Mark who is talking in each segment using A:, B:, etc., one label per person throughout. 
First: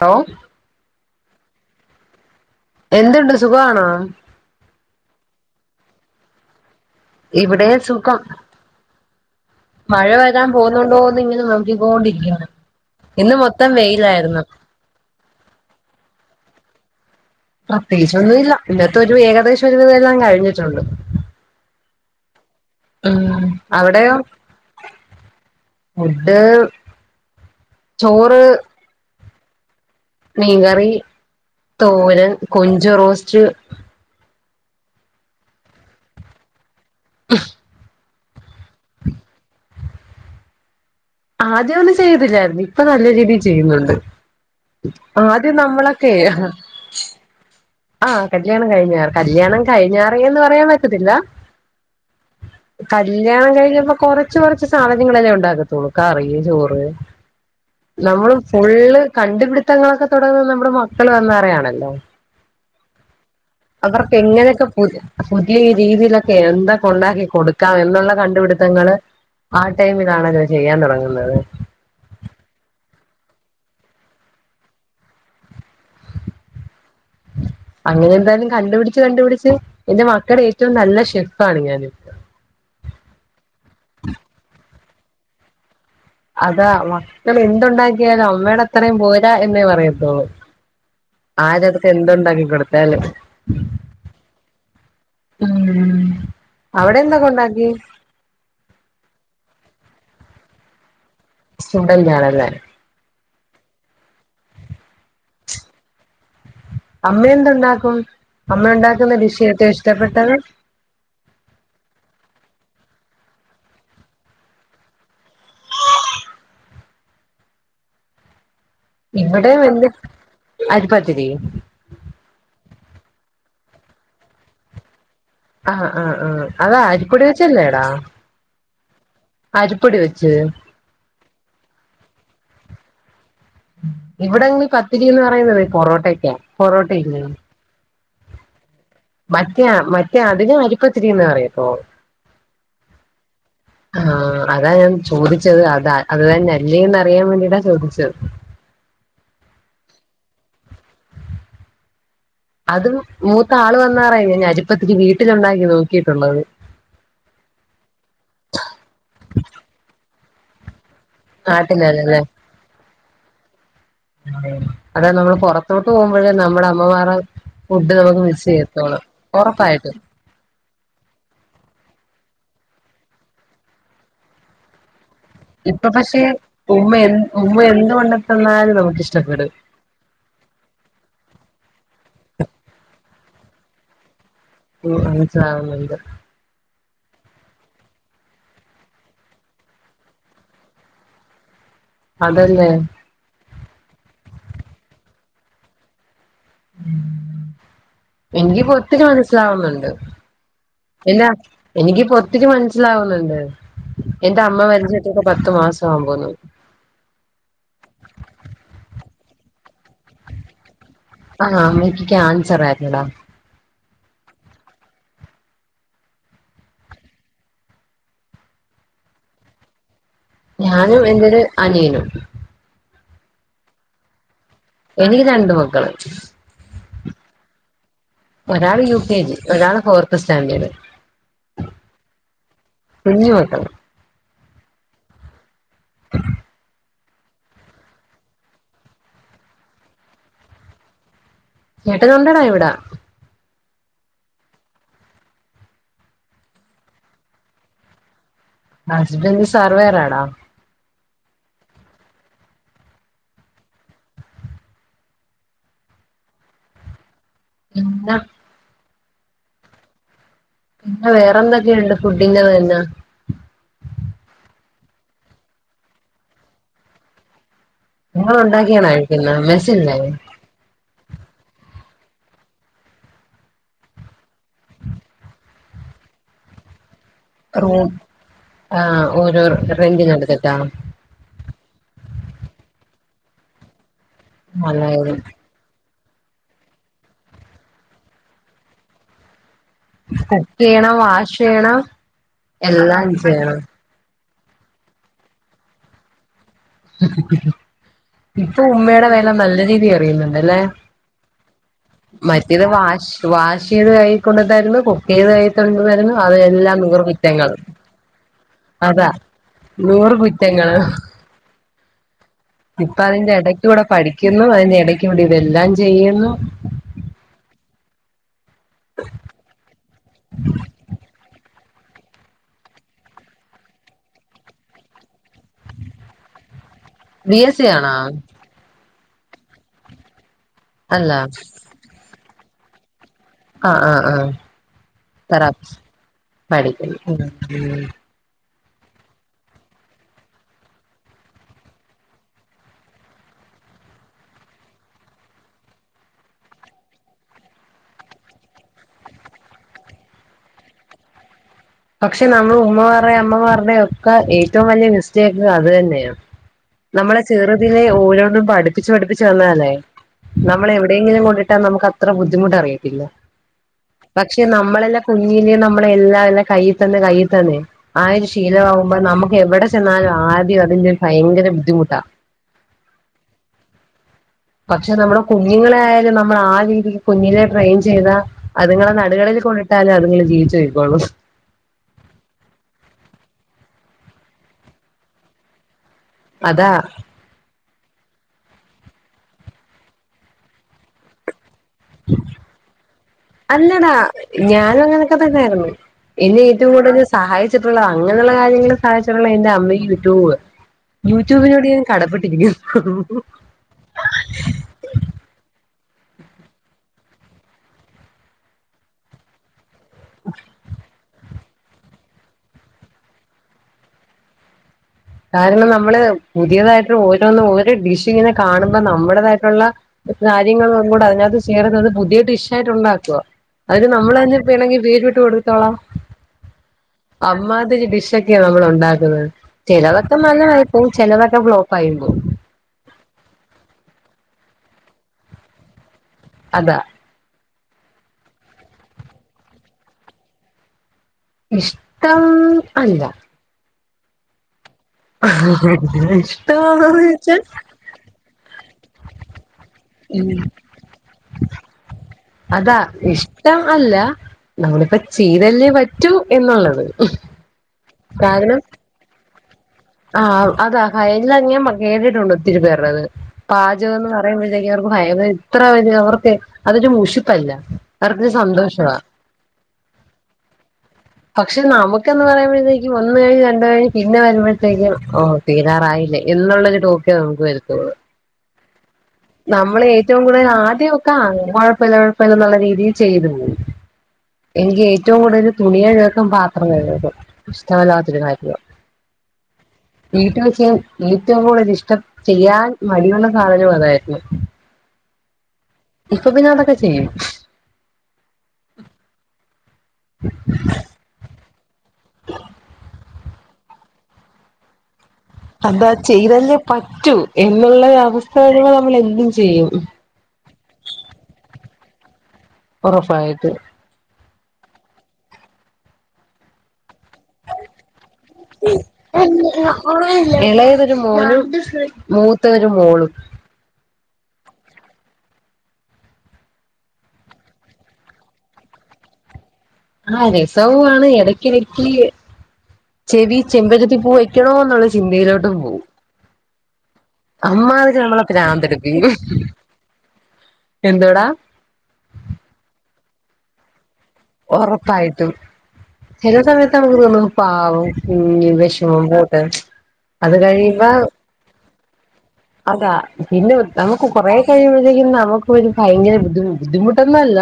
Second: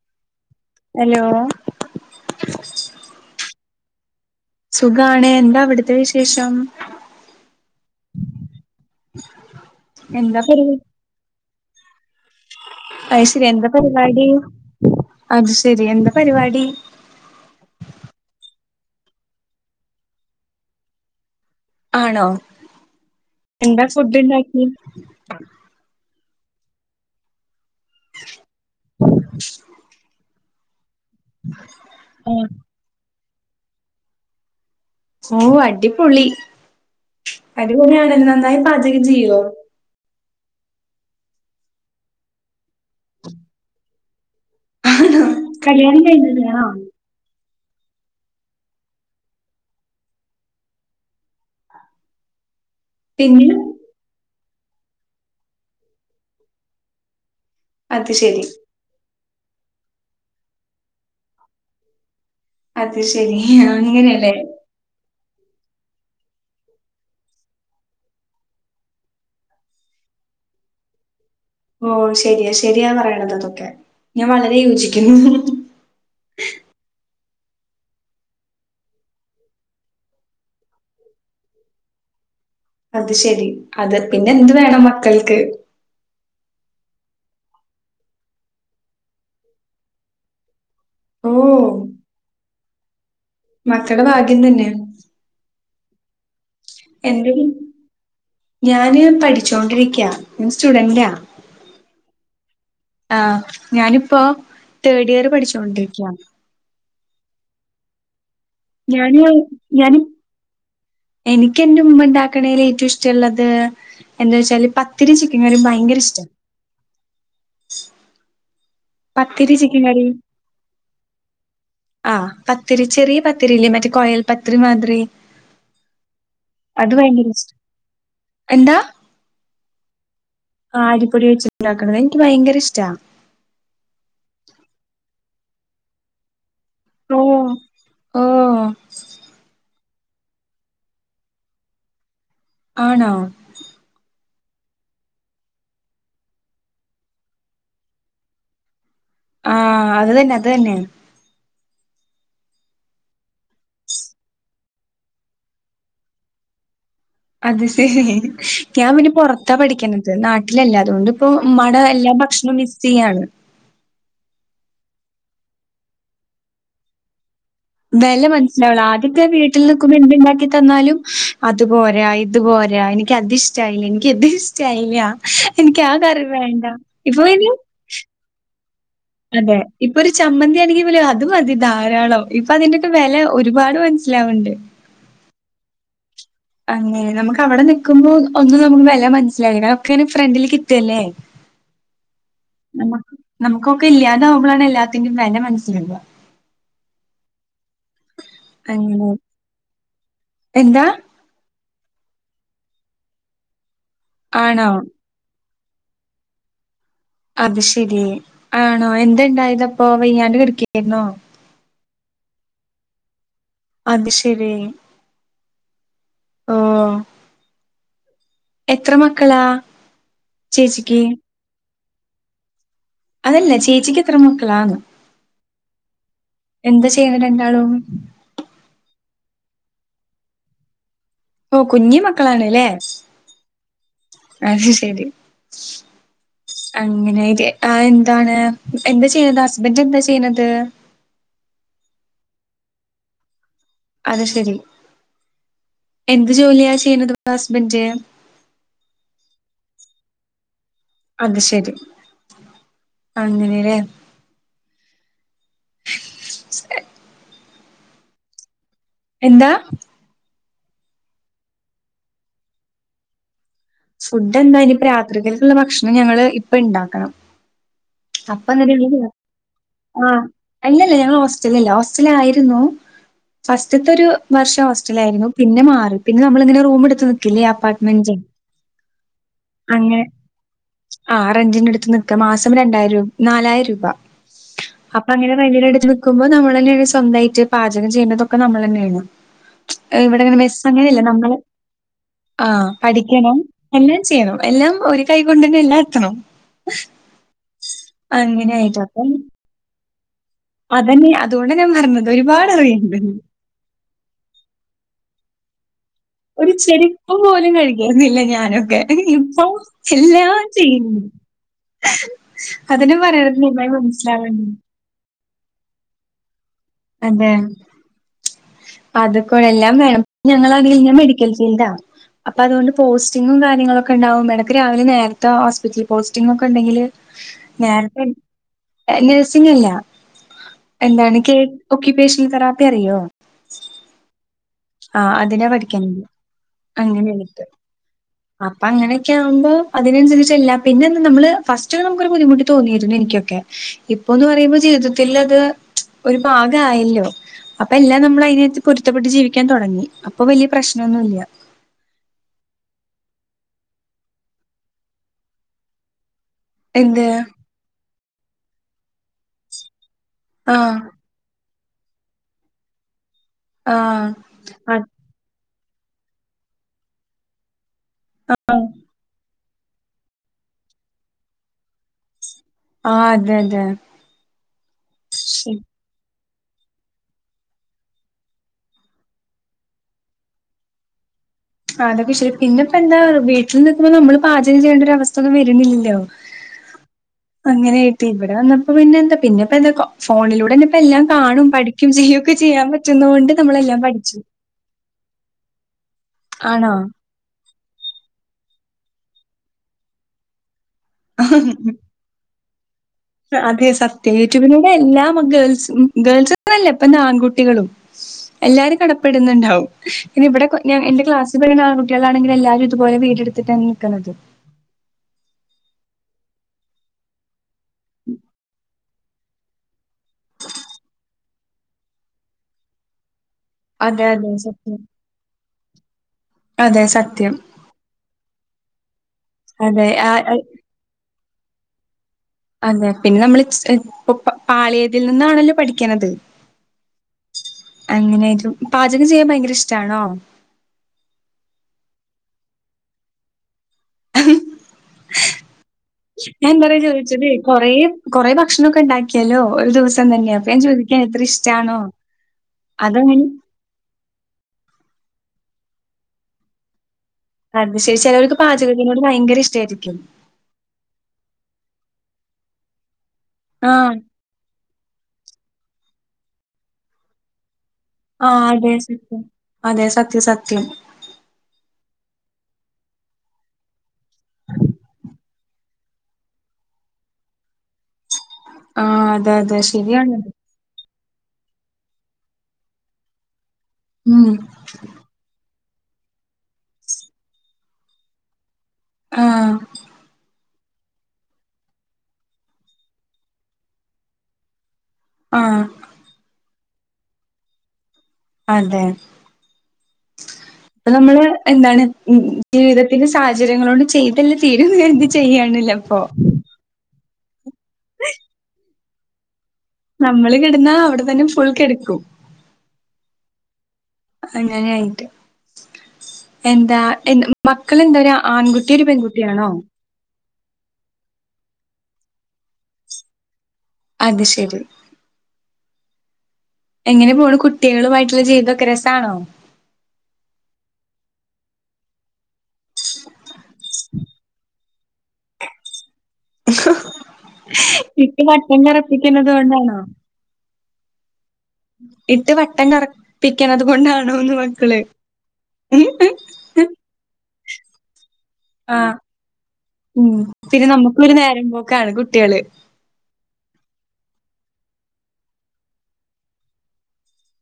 A: ഹോ
B: ഹലോ
A: എന്തുണ്ട് സുഖാണോ
B: സുഖാണ് ന്താ അവിട്ത്തെ വിശേഷം
A: ഇവിടെ സുഖം മഴ
B: എന്താ
A: വരാൻ
B: പരിപാ
A: പോകുന്നുണ്ടോന്ന് ങ്ങനെ നം നോക്കിക്കൊണ്ടിരിക്കാണ്
B: അയ്ശരി എന്താ പരിപാടി അത് ശരി എന്താ പരിപാടി
A: പ്രത്യേകിച്ചൊന്നു ല്ല ഇന്നത്തെ ഒരു ഏകദേശം ഒരു വിധം എല്ലാം കഴിഞ്ഞിട്ടുണ്ട്
B: ആണോ
A: ഉം
B: എന്താ ഫുഡ് ണ്ടാക്കി
A: ഫുഡ്ഡ് ചോറ്
B: [inaudible]
A: മീൻകറി തോരൻ കൊഞ്ച് റോസ്റ്റ്
B: ഓഹ് അടിപൊളി അടിപൊളിയാണ നന്നായി പാചകം ചെയ്യോ
A: ആദ്യയൊന്നു ചെയ്തില്ലായിരുന്നു ഇപ്പ നല്ല രീതീ ചെയ്യുന്നുണ്ട്
B: ആണോ
A: ആദ്യ
B: കല്യാണം
A: നമ്മളൊക്കെ
B: കഴിഞ്ഞതാണോ
A: ആഹ് കല്യാണം കഴിഞ്ഞാ കല്യാണം കഴിഞ്ഞാറേ ന്ന് പറയാൻ പറ്റത്തില്ല
B: പിന്നെ
A: കല്യാണം കഴിഞ്ഞപ്പോ കൊറച്ച് കൊറച്ച് സാധനങ്ങളെല്ലേ ഉണ്ടാക്കത്തുള്ളൂ കറി ചോറ്
B: അത്
A: നമ്മള്
B: ശരി
A: ഫുള്ള് കണ്ടുപിടുത്തങ്ങളൊക്കെ തുടങ്ങുന്ന നമ്മുടെ മക്കള് വന്നാറേ ണല്ലോ
B: അത് ശരി
A: അവർക്കെ
B: അങ്ങനെയല്ലേ
A: ങ്ങനെക്കെ പുത് പുതിയ രീതീലക്കെ എന്തൊക്കെ ഉണ്ടാക്കി കൊടുക്കാം എന്നുള്ള കണ്ടുപിടുത്തങ്ങള് ആ ടൈമിലാണത് ചെയ്യാൻ തുടങ്ങുന്നത്
B: ഓഹ് ശരിയ ശരിയാ പറയണത് തൊക്കെ ഞാൻ വളരെ യോജിക്കുന്നു
A: അങ്ങനെ ന്തായാലും കണ്ടുപിടിച്ച് കണ്ടുപിടിച്ച് എന്റെ മക്കടെ ഏറ്റവും നല്ല ഷെഫാണ് ഞാന്
B: അത് ശെരി അത് പിന്നെ എന്ത് വേണം മക്കൾക്ക്
A: അതാ മക്കൾ എന്തുണ്ടാക്കിയാലും അമ്മടെ അത്രയും പോരാ എന്നേ പറയത്തുള്ളൂ
B: ഓ
A: ആര ടുത്ത് എന്തുണ്ടാക്കി കൊടുത്താല്
B: മക്കളുടെ ഭാഗ്യം തന്നെ
A: ഉം അവിടെ എന്തൊക്കെ
B: എന്റെ പിൻ
A: ഉണ്ടാക്കി
B: ഞാന് പഠിച്ചോണ്ടിരിക്ക്യ സ്റ്റുഡന്റാ
A: സുഡല്യാണല്ലേ
B: ആഹ് ഞാനിപ്പോ തേർഡ് ഇയർ പഠിച്ചോണ്ടിരിക്ക്യാ
A: അമ്മ എന്ത്‌ ണ്ടാക്കും അമ്മ ഉണ്ടാക്കുന്ന
B: ഞാന്
A: ഡിഷിൽ ഏറ്റോ
B: ഞാന്
A: ഇഷ്ടപ്പെട്ടത്
B: എനിക്ക് എന്റെറെ ഉമ്മണ്ടാക്ക്ണേൽ ഏറ്റവും ഇഷ്ടള്ളത് എന്താ ച്ചാല് പത്തിരി ചിക്കൻ കറിൻ ഭയങ്കര ഇഷ്ട്ട ചിൽ
A: ഇവിടെ വെന്ത് അരി പത്തിരി
B: ആഹ് പത്തിരി ചെറിയ പത്തിരി ല്ലേ മറ്റേ കൊയൽ പത്തിരി മാതിരി
A: ആഹ് ആഹ് ആഹ് ആഹ്
B: അത്
A: അരിപ്പൊടി
B: ഭയങ്കര ഇഷ്ട
A: വെച്ചല്ലേ ടാ
B: എന്താ
A: അരിപ്പൊടി വെച്ച്
B: ആഹ് അരിപ്പൊടി വെച്ചുണ്ടാക്കണുന്നത് എനിക്ക് ഭയങ്കര ഇഷ്ടമാണ്
A: ഇവിടെങ്ങന പത്തിരി എന്ന് പറയുന്നത് പൊറോട്ടക്കാണ് പൊറോട്ടയില്ല
B: ഓഹ് ഓഹ്
A: മറ്റേ മറ്റേ അതിന അരിപ്പത്തിരിന്ന് പറയപ്പോ
B: ആണോ
A: ആഹ അതാ ഞാൻ ചോദിച്ചത് അതാ അത്താ ഞല്ലിന്ന് അറിയാൻ വേണ്ടീട്ടാ ചോദിച്ചത്
B: ആഹ അത്തന്നെ അത് തന്നെയാണ്
A: അതും മൂത്ത ആൾ വന്നാറായി ഞ അജപ്പത്തേക്ക് വീട്ടിലുണ്ടാക്കി നോക്കിയിട്ടുള്ളത്
B: അത് ശരി ഞാൻ പിന്നെ പുറത്താ പഠിക്കണത് നാട്ടിലല്ല അതുകൊണ്ട് ഇപ്പൊ മട എല്ലാ
A: നാട്ടിലല്ലല്ലേ
B: ഭക്ഷണവും മിസ് ചെയ്യയാണ്
A: അതെ നമ്മള് പുൊറത്തോട്ട് പോകുമ്പോഴേ നമ്മടെ അമ്മമാർ
B: വില മനസ്സിലാവുള്ളൂ ആദ്യൊക്കെ വീട്ടിൽ നിൽക്കുമ്പോ എന്തുണ്ടാക്കി തന്നാലും അതുപരാ ഇതുപരാ എനിക്ക് അതി ഇഷ്ടായില്ല എനിക്ക് എത് ഇഷ്ടായില്ല എനിക്ക്
A: ഇപ്പൊ
B: ആ
A: പക്ഷെ
B: കറി വേണ്ട.
A: ഉമ്മ എ
B: ഇപ്പൊ പിന്നെ
A: ഉമ്മ എന്ത് കൊണ്ടത്തന്നാലും നമുക്ക്ിഷ്ട്ടം
B: അതെ ഇപ്പൊ ഒരു ചമ്മന്തിയാണെങ്കിൽ പോല അതും മതി ധാരാളം ഇപ്പൊ അതിന്റെൊക്കെ വില ഒരുപാട് മനസ്സിലാവണ്ട്
A: അനച്ചണ്ട്
B: അങ്ങനെ നമുക്ക് അവിടെ നിിക്കുമ്പോ ഒന്നും നമുക്ക് വില മനസ്സിലായിില്ല ഒക്കെെ ഫ്രണ്ടില് കിട്ടല്ലേ
A: അതല്ലേ
B: നമ്മക്ക് നമുക്കൊക്കെ ഇല്ലാത ആാവുമ്പോഴാണ് എല്ലാത്തിന്റെയും വില മനസ്സിലുള്ള
A: ഉം എനിക്ക് പൊത്തിക്ക്
B: അങ്ങനെ
A: മനസ്സിലാവുന്നുണ്ട്
B: എന്താ
A: ഇല്ലാ എനിക്കിപ്പൊ ഒത്തിരി മനസ്സിലാകുന്നുണ്ട് എന്റെ അമ്മ
B: ആണോ
A: വലച്ചിട്ടൊക്കെ പത്തു മാസംമാവുമ പോുന്നു
B: അത് ശെരി ആണോ എന്ത ഇണ്ടായത് അപ്പോൊ വൈകാണ്ട് കിടിക്കായിരുന്നോ
A: ആഹ് അമ്മയ്ക്ക് ക്യാൻസർ ആയിരുന്നടാ
B: അത് ശരി ആഹ് എത്ര മക്കളാ ചേച്ചിക്ക്
A: ഞാനും എന്റെരു അനിയനും
B: അതല്ല ചേച്ചിക്ക് എത്ര മക്കളാണ്
A: എനിക്ക് രണ്ട് മക്കള്
B: എന്താ ചെയ്യുന്നത് രണ്ടാളും
A: ഒരാൾ യു കെ ജി ഒരാൾ ഫോർത്ത് സ്റ്റാൻഡേർഡ്
B: ഓ കുഞ്ഞി മക്കളാണ്ല്ലേ
A: കുഞ്ഞു മക്കള്
B: അത് ശരി
A: [inaudible]
B: അങ്ങനെ എന്താണ് എന്താ ചെയ്യുന്നത് ഹസ്ബന്ഡ് എന്താ ചെയ്യണുന്നത്
A: ഞട്ട നൊണ്ടടാ ഇവിടെ
B: അത് ശെരി എന്ത് ജോലിയാ ചെയ്യുന്നത് ഹസ്ബന്ഡ്
A: ഹസ്ബൻഡ് സാർവേരാടോ
B: അത് ശരി അങ്ങനെല്ലേ
A: പിന്ന
B: എന്താ
A: പിന്നെ വേറെ എന്തൊക്കെയുണ്ട് ഫുഡിന്റെ തന്നെ
B: ഫുഡ് എന്താ ഇനിപ്പ രാത്രികുള്ള ഭക്ഷണം ഞങ്ങള് ഇപ്പ ഉണ്ടാക്കണം.
A: നിങ്ങൾ
B: അപ്പ
A: ഉണ്ടാക്കിയാണോ
B: എന്ന
A: കഴിക്കുന്നത് മെസ്സില്ലേ
B: ആഹ് അല്ലല്ല ഞങ്ങള് ഹോസ്റ്റലല്ല ഹോസ്റ്റല ആയിരുന്നു. ഫസ്റ്റത്തെ ഒരു വർഷം ഹോസ്റ്റല ആയിരുന്നു പിന്നെ മാറി പിന്നെ നമ്മൾ ഇങ്ങനെ റൂം എടുത്ത് നിക്കില്ലേ
A: റൂ
B: അപ്പാർട്ട്മെന്റിൽ
A: ആഹ് ഓരോ റെന്റിന്ന്ടുത്തിട്ടാ?
B: ആഹ് റെൻ്റനു എടുത്ത് നിക്ക മാസം രണ്ടായിരം രൂ നാലായിരം രൂപ. അപ്പൊ
A: നല്ലത്
B: അങ്ങനെ റെൻ്റ്നു അടുത്ത് നക്കുമ്പോ നമ്മൾ തന്നെയാണ് സ്വന്തമായിട്ട് പാചകം ചെയ്യേണ്ടതൊക്കെ നമ്മൾ തന്നെയാണ്. ഇവിടെങ്ങെ ബസ
A: ചെയ്യണം
B: അങ്ങനെല്ല നമ്മള്
A: വാഷ് ചെയ്യണം
B: ആഹ്
A: എല്ലാം
B: പഠിക്കണം
A: ചെയ്യണം
B: എന്നെ ചെയ്യണം എല്ലാം ഒരു കൈ കൊണ്ട്ന്നെ എല്ലാം എത്തണം.
A: ഇപ്പൊ
B: അങ്ങനെയായിട്ട്. അപ്പം
A: ഉമ്മയുടെ വില നല്ല രീതി എറിയുന്നുണ്ട് എല്ലേ
B: അതന്നെ അതുകൊണ്ടാ ഞാൻ പറഞ്ഞത് ഒരുപാട്
A: മറ്റേത്
B: അറിയണ്ടെന്ന്.
A: വാഷ് വാഷ് [unintelligible] തായിക്കൊണ്ട്തര്ന്നു കുപ്പിതായി കൊണ്ട്തരുന്നു
B: ഒരു
A: അതെല്ലാം നൂറ്
B: ചെരുപ്പ്
A: കുറ്റങ്ങൾ
B: പോലും കഴിക്കായിരുന്നില്ല ഞാനൊക്കെ.
A: അതാ
B: ഇപ്പൊ
A: നൂറ്
B: എല്ലാം
A: കുറ്റങ്ങൾ
B: ചെയ്യുന്നുണ്ട്. അതിന്
A: ഇപ്പ അതിന്റെ
B: പറയണത്
A: ഇടയ്ക്ക്
B: നന്നായി
A: കൂടെ പഠിക്കുന്നു
B: മനസ്സിലാവുന്നുണ്ട്.
A: അതിന്റെ ഇടയ്ക്ക് കൂടി ഇതെല്ലാം ചെയ്യുന്നു.
B: അതെ അതകൊ എല്ലാം വേണം ഞങ്ങളെ അതിൽ ഞാൻ മെഡിക്കൽ ഫീൽഡാ അപ്പൊ അതുകൊണ്ട് പോസ്റ്റിങ്ങും കാര്യങ്ങളൊക്കെണ്ടാവുമ്പോ ഇടക്ക് രാവിലെ നേരത്തെ ഹോസ്പിറ്റലിൽ പോസ്റ്റിങ്ങോകെ ഉണ്ടെങ്കിൽ
A: ബി എസ് സി ആണോ
B: ഞാനപ്പോ നഴ്സിംഗല്ല
A: അല്ല
B: എന്താണ് കേ ഒക്കുപ്പേഷനൽ താറാപ്പി അറിയോ?
A: ആഹ് ആഹ് ആഹ്
B: ആഹ് അതിനാ
A: തെറാപ്പി
B: പഠിക്കണ്ട്
A: പഠിക്കുന്നു
B: അങ്ങനെയിട്ട്- അപ്പൊ അങ്ങനെയൊക്കെ ആകുമ്പോ അതിനനുസരിച്ചു ചെല്ലാം പിന്നെ നള് ഫസ്റ്റ് നമുക്ക് ഒരു ബുദ്ധിമുട്ട്- തോന്നിരുന്നു എനിക്കൊക്കെ ഇപ്പൊന്ന് പറയുമ്പോ ജീവിതത്തിൽ അത് ഒരു ഭാഗയാല്ലോ അപ്പൊ എല്ലാം നമ്മൾ അതിനെത്ത് പൊരുത്തപ്പെട്ട് ജീവിക്കാൻ തുടങ്ങി അപ്പൊ വലിയ പ്രശ്നമൊന്നുമില്ല.
A: പക്ഷെ നമ്മൾ ഉമ്മമാരുടെയും അമ്മമാരുടെ ഒക്കെ ഏറ്റവും വലിയ മിസ്റ്റേക്ക് അത് തന്നെയാണ്-
B: എന്ത്
A: നമ്മളെ ചെറുതിലെ ഓരോന്നും പഠിപ്പിച്ച് പഠിപ്പിച്ച് തന്നല്ലേ
B: ആഹ്
A: നമ്മളെവിടെയെങ്കിലും കൊണ്ടോ നമുക്ക്ത്ര ബുദ്ധിമുട്ട് അറിയതില്ല
B: ആഹ്
A: പക്ഷെ
B: ആഹ്
A: നമ്മളെല്ലാം കുഞ്ഞിലെ നമ്മളെല്ലാം കയ്യിൽ തന്നെ കയ്യിൽ തന്നെ ആഹ് ഒരു ശീലമാകുമ്പോ നമുക്ക് എവിടെ ചെന്നാലും ആദ്യം അതിന്റെ ഭയങ്കര ബുദ്ധിമുട്ടാ
B: ആഹ് അതെ അതെ-
A: പക്ഷെ നമ്മളുടെ കുഞ്ഞുങ്ങളൊയാലും നമ്മൾ ആഹ് രീതിക്ക് കുഞ്ഞിലെ ട്രെയിൻ ചെയ്താ അതുങ്ങളെ നടുകടലിൽ കൊണ്ട ഇടാലും അതുങ്ങള് ജീവിച്ച്പോകും.
B: അതൊക്കെ ശരി പിന്നെ ഇപ്പ എന്താ വീട്ടിൽ നിൽക്കുമ്പോ നമ്മള് പാചകം ചെയേണ്ടരു അവസ്ഥ ഒന്നും വരുന്നില്ലല്ലോ
A: അതാ
B: അങ്ങനെയായിട്ട് ഇവിടെ വന്നപ്പോ പിന്നെ എന്താ പിന്നെപ്പ എന്തൊ ഫോണിലൂടെന്നപ്പം എല്ലാം കാണും പഠിക്കും കും ഒക്കെ ചെയ്യാൻ പറ്റുന്നതോണ്ട് നമ്മളെല്ലാം
A: അല്ലടാ
B: പഠിച്ചു.
A: ഞാനും അങ്ങനെയൊക്കെ തന്നെയായിരുന്നു എന്നെ ഏറ്റവും
B: ആണോ
A: കൂടുതൽ സഹായിച്ചിട്ടുള്ളത അങ്ങനെയുള്ള കാര്യങ്ങൾ സഹായിച്ചിട്ടുള്ളത് എന്റെ അമ്മയ്ക്ക് യൂട്യൂബ് യൂട്യൂബിനോട് കടപ്പെട്ടിരിക്കുന്നു.
B: അതെ സത്യ യൂട്യൂബിലൂടെ എല്ലാം ഗേൾസ് ഗേൾസ്ല്ന്ന് ഇപ്പൊ ആൺകുട്ടികളും- എല്ലാരും കടപ്പെടുന്നുണ്ടാവും- ഇനി ഇവടൊക്കെ എന്റെ ക്ലാസ്സിൽ പഠിക്കുന്ന ആൺകുട്ടികളാണെകിൽ എല്ലാരും ഇതുപോലെ വീട് എടുത്തിട്ടാണ് നിൽക്കുന്നത്.
A: കാരണം നമ്മള് പുതിയതായിട്ട് ഓരോന്നും ഓരോ ഡിഷ് ഇങ്ങനെ കാണുമ്പോ നമ്മുടേതായിട്ടുള്ള കാര്യങ്ങളും കൂടെ അതിനകത്ത് ചേരുന്നത് പുതിയ ഡിഷ് ആയിട്ട് ഉണ്ടാക്കുവ അയ്ന്
B: അതെ അതെ
A: നമ്മളന്നെ
B: സത്യം.
A: പിണങ്ങി വീട് വിട്ട് കൊട്ത്തോളാം
B: അതെ സത്യം.
A: അമ്മാതിരി ഡിഷൊ നമ്മൾ ഉണ്ടാക്കുന്നത്
B: അതെ ആ
A: ചെലതൊക്കെ
B: ആ,
A: നല്ലതായി പോവും ചെലതൊക്കെ ഫ്ലോപായി പോവും.
B: അതെ പിന്നെ നമ്മള് ഇപ്പോ പാളിയതിൽ നിന്നാണല്ലോ പഠിക്കണത്.
A: അതാ
B: അങ്ങനൊയിലും പാചകം ചെയ്യാൻ ഭയങ്കര ഇഷ്ടാണോ?
A: ഇഷ്ടം അല്ല-
B: എന്താ അറിയോ
A: ഇഷ്ടമാണോന്ന്
B: ചോദിച്ചത്
A: ചോദിച്ചാൽ
B: കൊറേ കൊറെേ ഭക്ഷണൊക്കെ ഉണ്ടാക്കിയല്ലോ ഒരു ദിവസം തന്നെയ അപ്പൊ ഞാൻ ചോദിക്കാ ഇത്ര ഇഷ്ടാണോ?
A: അതാ
B: അതങ്ങനെ
A: ഇഷ്ടം അല്ല നമ്മളിപ്പം ചെയ്തല്ലേ പറ്റൂ എന്നുള്ളത്.
B: അതിന് ശേഷം ചെലർക്കു
A: കാരണം
B: പാചകത്തിനോട് ഭയങ്കര ഇഷ്ടായിരിക്കും.
A: ആഹ് അതാ [unintelligible] കേട്ട്ട്ടൊണ്ട് ഒത്തിരി പേര്ടെത്
B: ആഹ്
A: പാചകംന്ന് പ [unintelligible] ഇത്ര വല അവർക്ക് അതൊരു മുഷിപ്പല്ല. അവർക്ക്
B: ആ അതെ
A: സന്തോഷവാ
B: സത്യം അതെ സത്യം സത്യം.
A: പക്ഷെ നമകെന്ന് പറയുംപോത്തേക്കും ഒന്ന് കയ്ഞ്ഞ് രണ്ട് കയ്ഞ്ഞ് പിന്നെ വരുമ്പോഴേ തെക്കും ഓ തീരാറായില്ലേ എന്നുളെളാരു ടോക്കെ നമക്ക് വരതൊള്ളൂ.
B: ആഹ് അതെ അതെ
A: നമ്മളെ ഏറ്റവും
B: ശരിയാണത്
A: കൂടുതൽ ആദ്യം [unintelligible] കുഴപ്പല്ല കുഴപ്പല്ലന്ന്ള്ള രീതിയിൽ ചെയ്ത് പോയ്
B: ഉം
A: എൻകെ ഏറ്റവും കൂടുതൽ തുണികഴ്‌കും പാത്രം കഴ്കും ഇഷ്ടമല്ലാത്തൊരു കാര്യാ.
B: ആഹ്.
A: വീട്ട ഒക്കയും ഏറ്റവും കൂടുതൽ ഇഷ്ടം ചെയ്യാൻ മടിയുള്ള സാധനവും അതായിരുന്നു.
B: ആഹ്
A: ഇപ്പൊ പിന്നെ അതൊക്കെ ചെയ്യും.
B: അതെ. അപ്പ നമ്മള് എന്താണ് മ് ജീവിതത്തിന്റെ സാഹചര്യങ്ങളോണ്ട് ചെയ്തല്ലേ തീരു കര്തി. ചെയ്യണ്ല്ലേ ഇപ്പോ?
A: പറ്റും എന്നുള്ള അവസ്ഥ വരുംപ്പം നമ്മൾ എന്തും ചെയ്യും.
B: നമ്മള് കെടന്നാ അവിടെ തന്നെ ഫുൾ കെടക്കും.
A: ഉറപ്പായിട്ടും.
B: അങ്ങനെ ആയിട്ട് എന്താ മക്കളന്തൊര ആൺകുട്ടിം ഒര് പെൺകുട്ടിയാണോ?
A: എളയവര് മോളും മൂത്തവര് മോളും.
B: അത് ശെരി. എങ്ങനെ പോണ് കുട്ടികളുമായിട്ട്ള്ള ജീവിതൊക്കെ രസാണോ?
A: ആഹ് രസവുമാണ് എടക്ക് [unintelligible] ചെവി ചെമ്പരത്തിപൂ വെക്കണോ ന്നുള്ള ചിന്തയിലോട്ടും പോവും.
B: ഹ
A: അമ്മാതിരി
B: ഇക്ക്
A: നമ്മളെ പ്രാന്തെടുപ്പിക്കും
B: വട്ട്ന്നുറപ്പിക്കുന്നത് കൊണ്ടാണോ?
A: എന്തോടാ
B: ഇട്ട് വട്ടം കറപ്പിക്കണത് കൊണ്ടാണോന്ന് മക്കള്?
A: കുണു കുണു പാവം കുഞ്ഞ്.
B: ആഹ്
A: വെഷമം പോട്ടെ
B: ഉം
A: അത്
B: പിന്നെ
A: കയ്യിമ്പം
B: നമുക്കൊരു നേരം പോക്കാണ് കുട്ടികള്
A: അതാ പിന്നെ നമക്ക് കൊറെ കഴിയുമ്പോതേക്കും നമുക്ക് ഒരു ഭയങ്കര ബുദ്ധി ബുദ്ധിമുട്ടൊന്നുംല്ല.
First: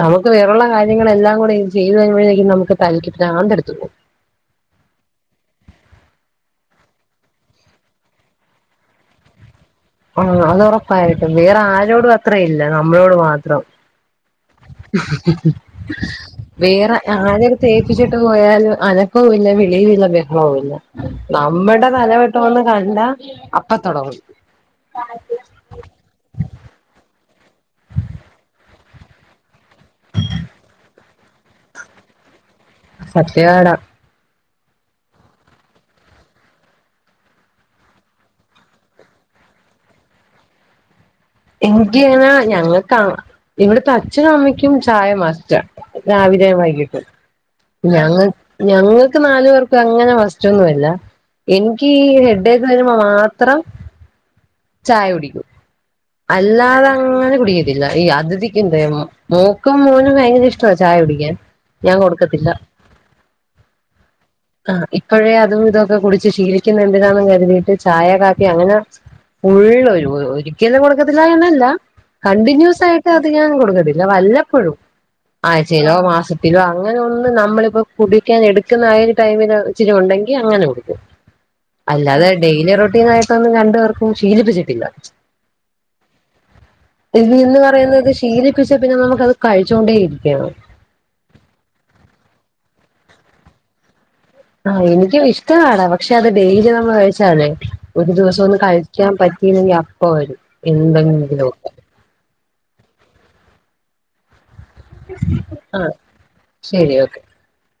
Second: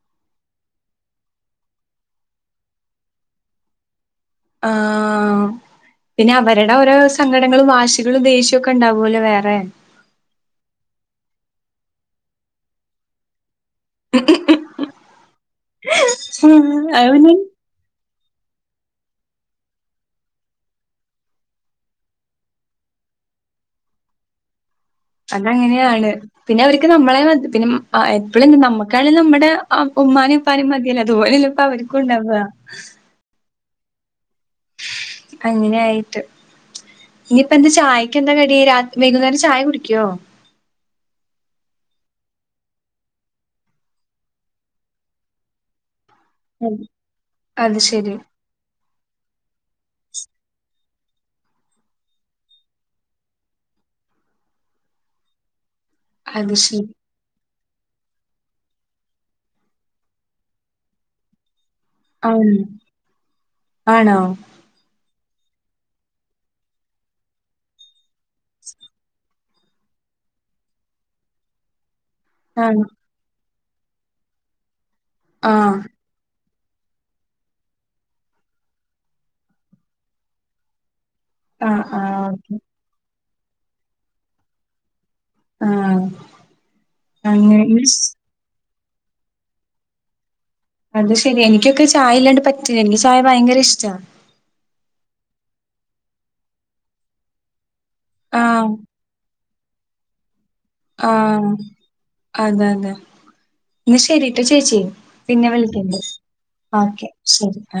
A: നമക്ക് വേറൊള്ള കാര്യങ്ങളെല്ലാം കൂടെ ചെയ്ത് കഴിയുംമ്പോത്തേക്കും നമക്ക് തല്യ്ക്ക് ഭ്രാതെട്ത് പോകും.
B: ആഹ്. പിന്നെ അവര്ടൊരു സങ്കടങ്ങളും വാശികളും ദേഷ്യക്കെ ഇണ്ടാവല്ലോ വേറെ
A: ആഹ് അത് ഉറപ്പായിട്ടും വേറെ ആരോടും അത്ര ഇല്ല നമ്മളോട് മാത്രം. വേറെ
B: അത് പിന്നെ
A: ആരേം തേപ്പിച്ചിട്ട് പോയാല് അനക്കൊല്ല വിളിയുംല്ല ബഹളൊല്ല നമ്മടെ തല വെട് ട്ടോന്ന് കണ്ട അപ്പത്തൊടങ്ങും. [inaudible]
B: അതങ്ങനെയാണ്. പിന്നെ അവര്ക്ക് നമ്മളെ പിന്നെ അ എപ്പഴും നമ്മക്കായാലും നമ്മടെ ഉമ്മാനിം പ്പാനിം മതിയല്ലോ അത് പോലെന്നെല്ലേ ഇപ്പ അവർക്കുംണ്ടാവാ.
A: സത്യാടാ.
B: അങ്ങനെയായിട്ട്. ഇനിയിപ്പന്താ ചായകെന്താ കടി വൈകുന്നേരം ചായ കുടിക്ക്യോ?
A: എങ്ക്യാനാ ഞങ്ങക്ക ഇവ്ട്ത്തെ അച്ഛനും അമ്മയ്ക്കും ചായ മസ്റ്റ രാവി ലെ വൈകിട്ടും
B: അത് ശെരി
A: ഞങ്ങ ഞങ്ങക്ക് നാല് പേർക്ക് അങ്ങനെ മസ്റ്റൊന്നുല്ല എനിക്ക് ഈ ഹെഡേക്ക് വര്മ്പോ മാത്രം ചായ കുടിക്കൂ
B: അത്
A: അല്ലാതെ
B: ശെരി
A: അങ്ങനെ [unintelligible] [unintelligible] മോക്കും മോനും ഭയങ്കര ഇഷ്ടമാ ചായ കുടിക്കാൻ. ഞാൻ കൊടുക്കത്തില്ല
B: ആഹ്
A: [inaudible]
B: ആണോ
A: ആ ഇപ്പോഴേ അതും ഇതൊക്കെ കുടിച്ച് ശീലിക്കുന്ന എന്തിനാന്നും കരുതി ചായ കാപ്പി അങ്ങനെ. [unintelligible] ഒരിക്കലും കൊടക്കത്തിലന്നല്ല
B: ആഹ്
A: കണ്ടിന്യൂസ് [unintelligible] [unintelligible] ഞാൻ കൊടുക്കത്തില്ല വല്ലപ്പോഴും
B: ആഹ്
A: ആഴ്ചയിലോ [unintelligible] ഇിലോ അങ്ങനെ ഒന്ന് നമ്മളിപ്പോൊ [unintelligible] നമ്മളിപ്പോ കുടിക്കാൻ എടുക്കുന്ന ആ ഒരു ടൈമില് ഇച്ചിരി ഉണ്ടെങ്കി അങ്ങനെ [unintelligible]
B: [inaudible] ആഹ്
A: അല്ലാതെ
B: ഓക്കെ
A: ഡെയിലി റൊട്ടീന് ആയിട്ടൊന്നും രണ്ടു പേർക്കും ശീലിപ്പിച്ചിട്ടില്ല.
B: ആ
A: [unintelligible] പറയുന്നത് ശീലിപ്പിച്ച പിന്നെ നമുക്കത് കഴിച്ചോണ്ടേ ഇരിക്കണം.
B: അത് ശരി എനിക്കൊക്കെ ചായ ഇല്ലാണ്ട് പറ്റില്ല എനിക്ക് ചായ ഭയങ്കര ഇഷ്ട.
A: ആ എനിക്കും ഇഷ്ടാണ് പക്ഷെ അത് ഡെയിലി നമ്മള് കഴിച്ചാലേ ഒരു ദിവസം ഒന്ന്
B: ആഹ്
A: [unintelligible] [unintelligible] പറ്റീലെങ്കി അപ്പൊ വരും.
B: ആ
A: എന്തെങ്കിലും
B: അതെ അതെ ന്നാ ശരിട്ട ചേച്ചി. പിന്നെ
A: ആഹ്
B: വിളിക്കണ്ട് ഓക്കെ ശരി ആ.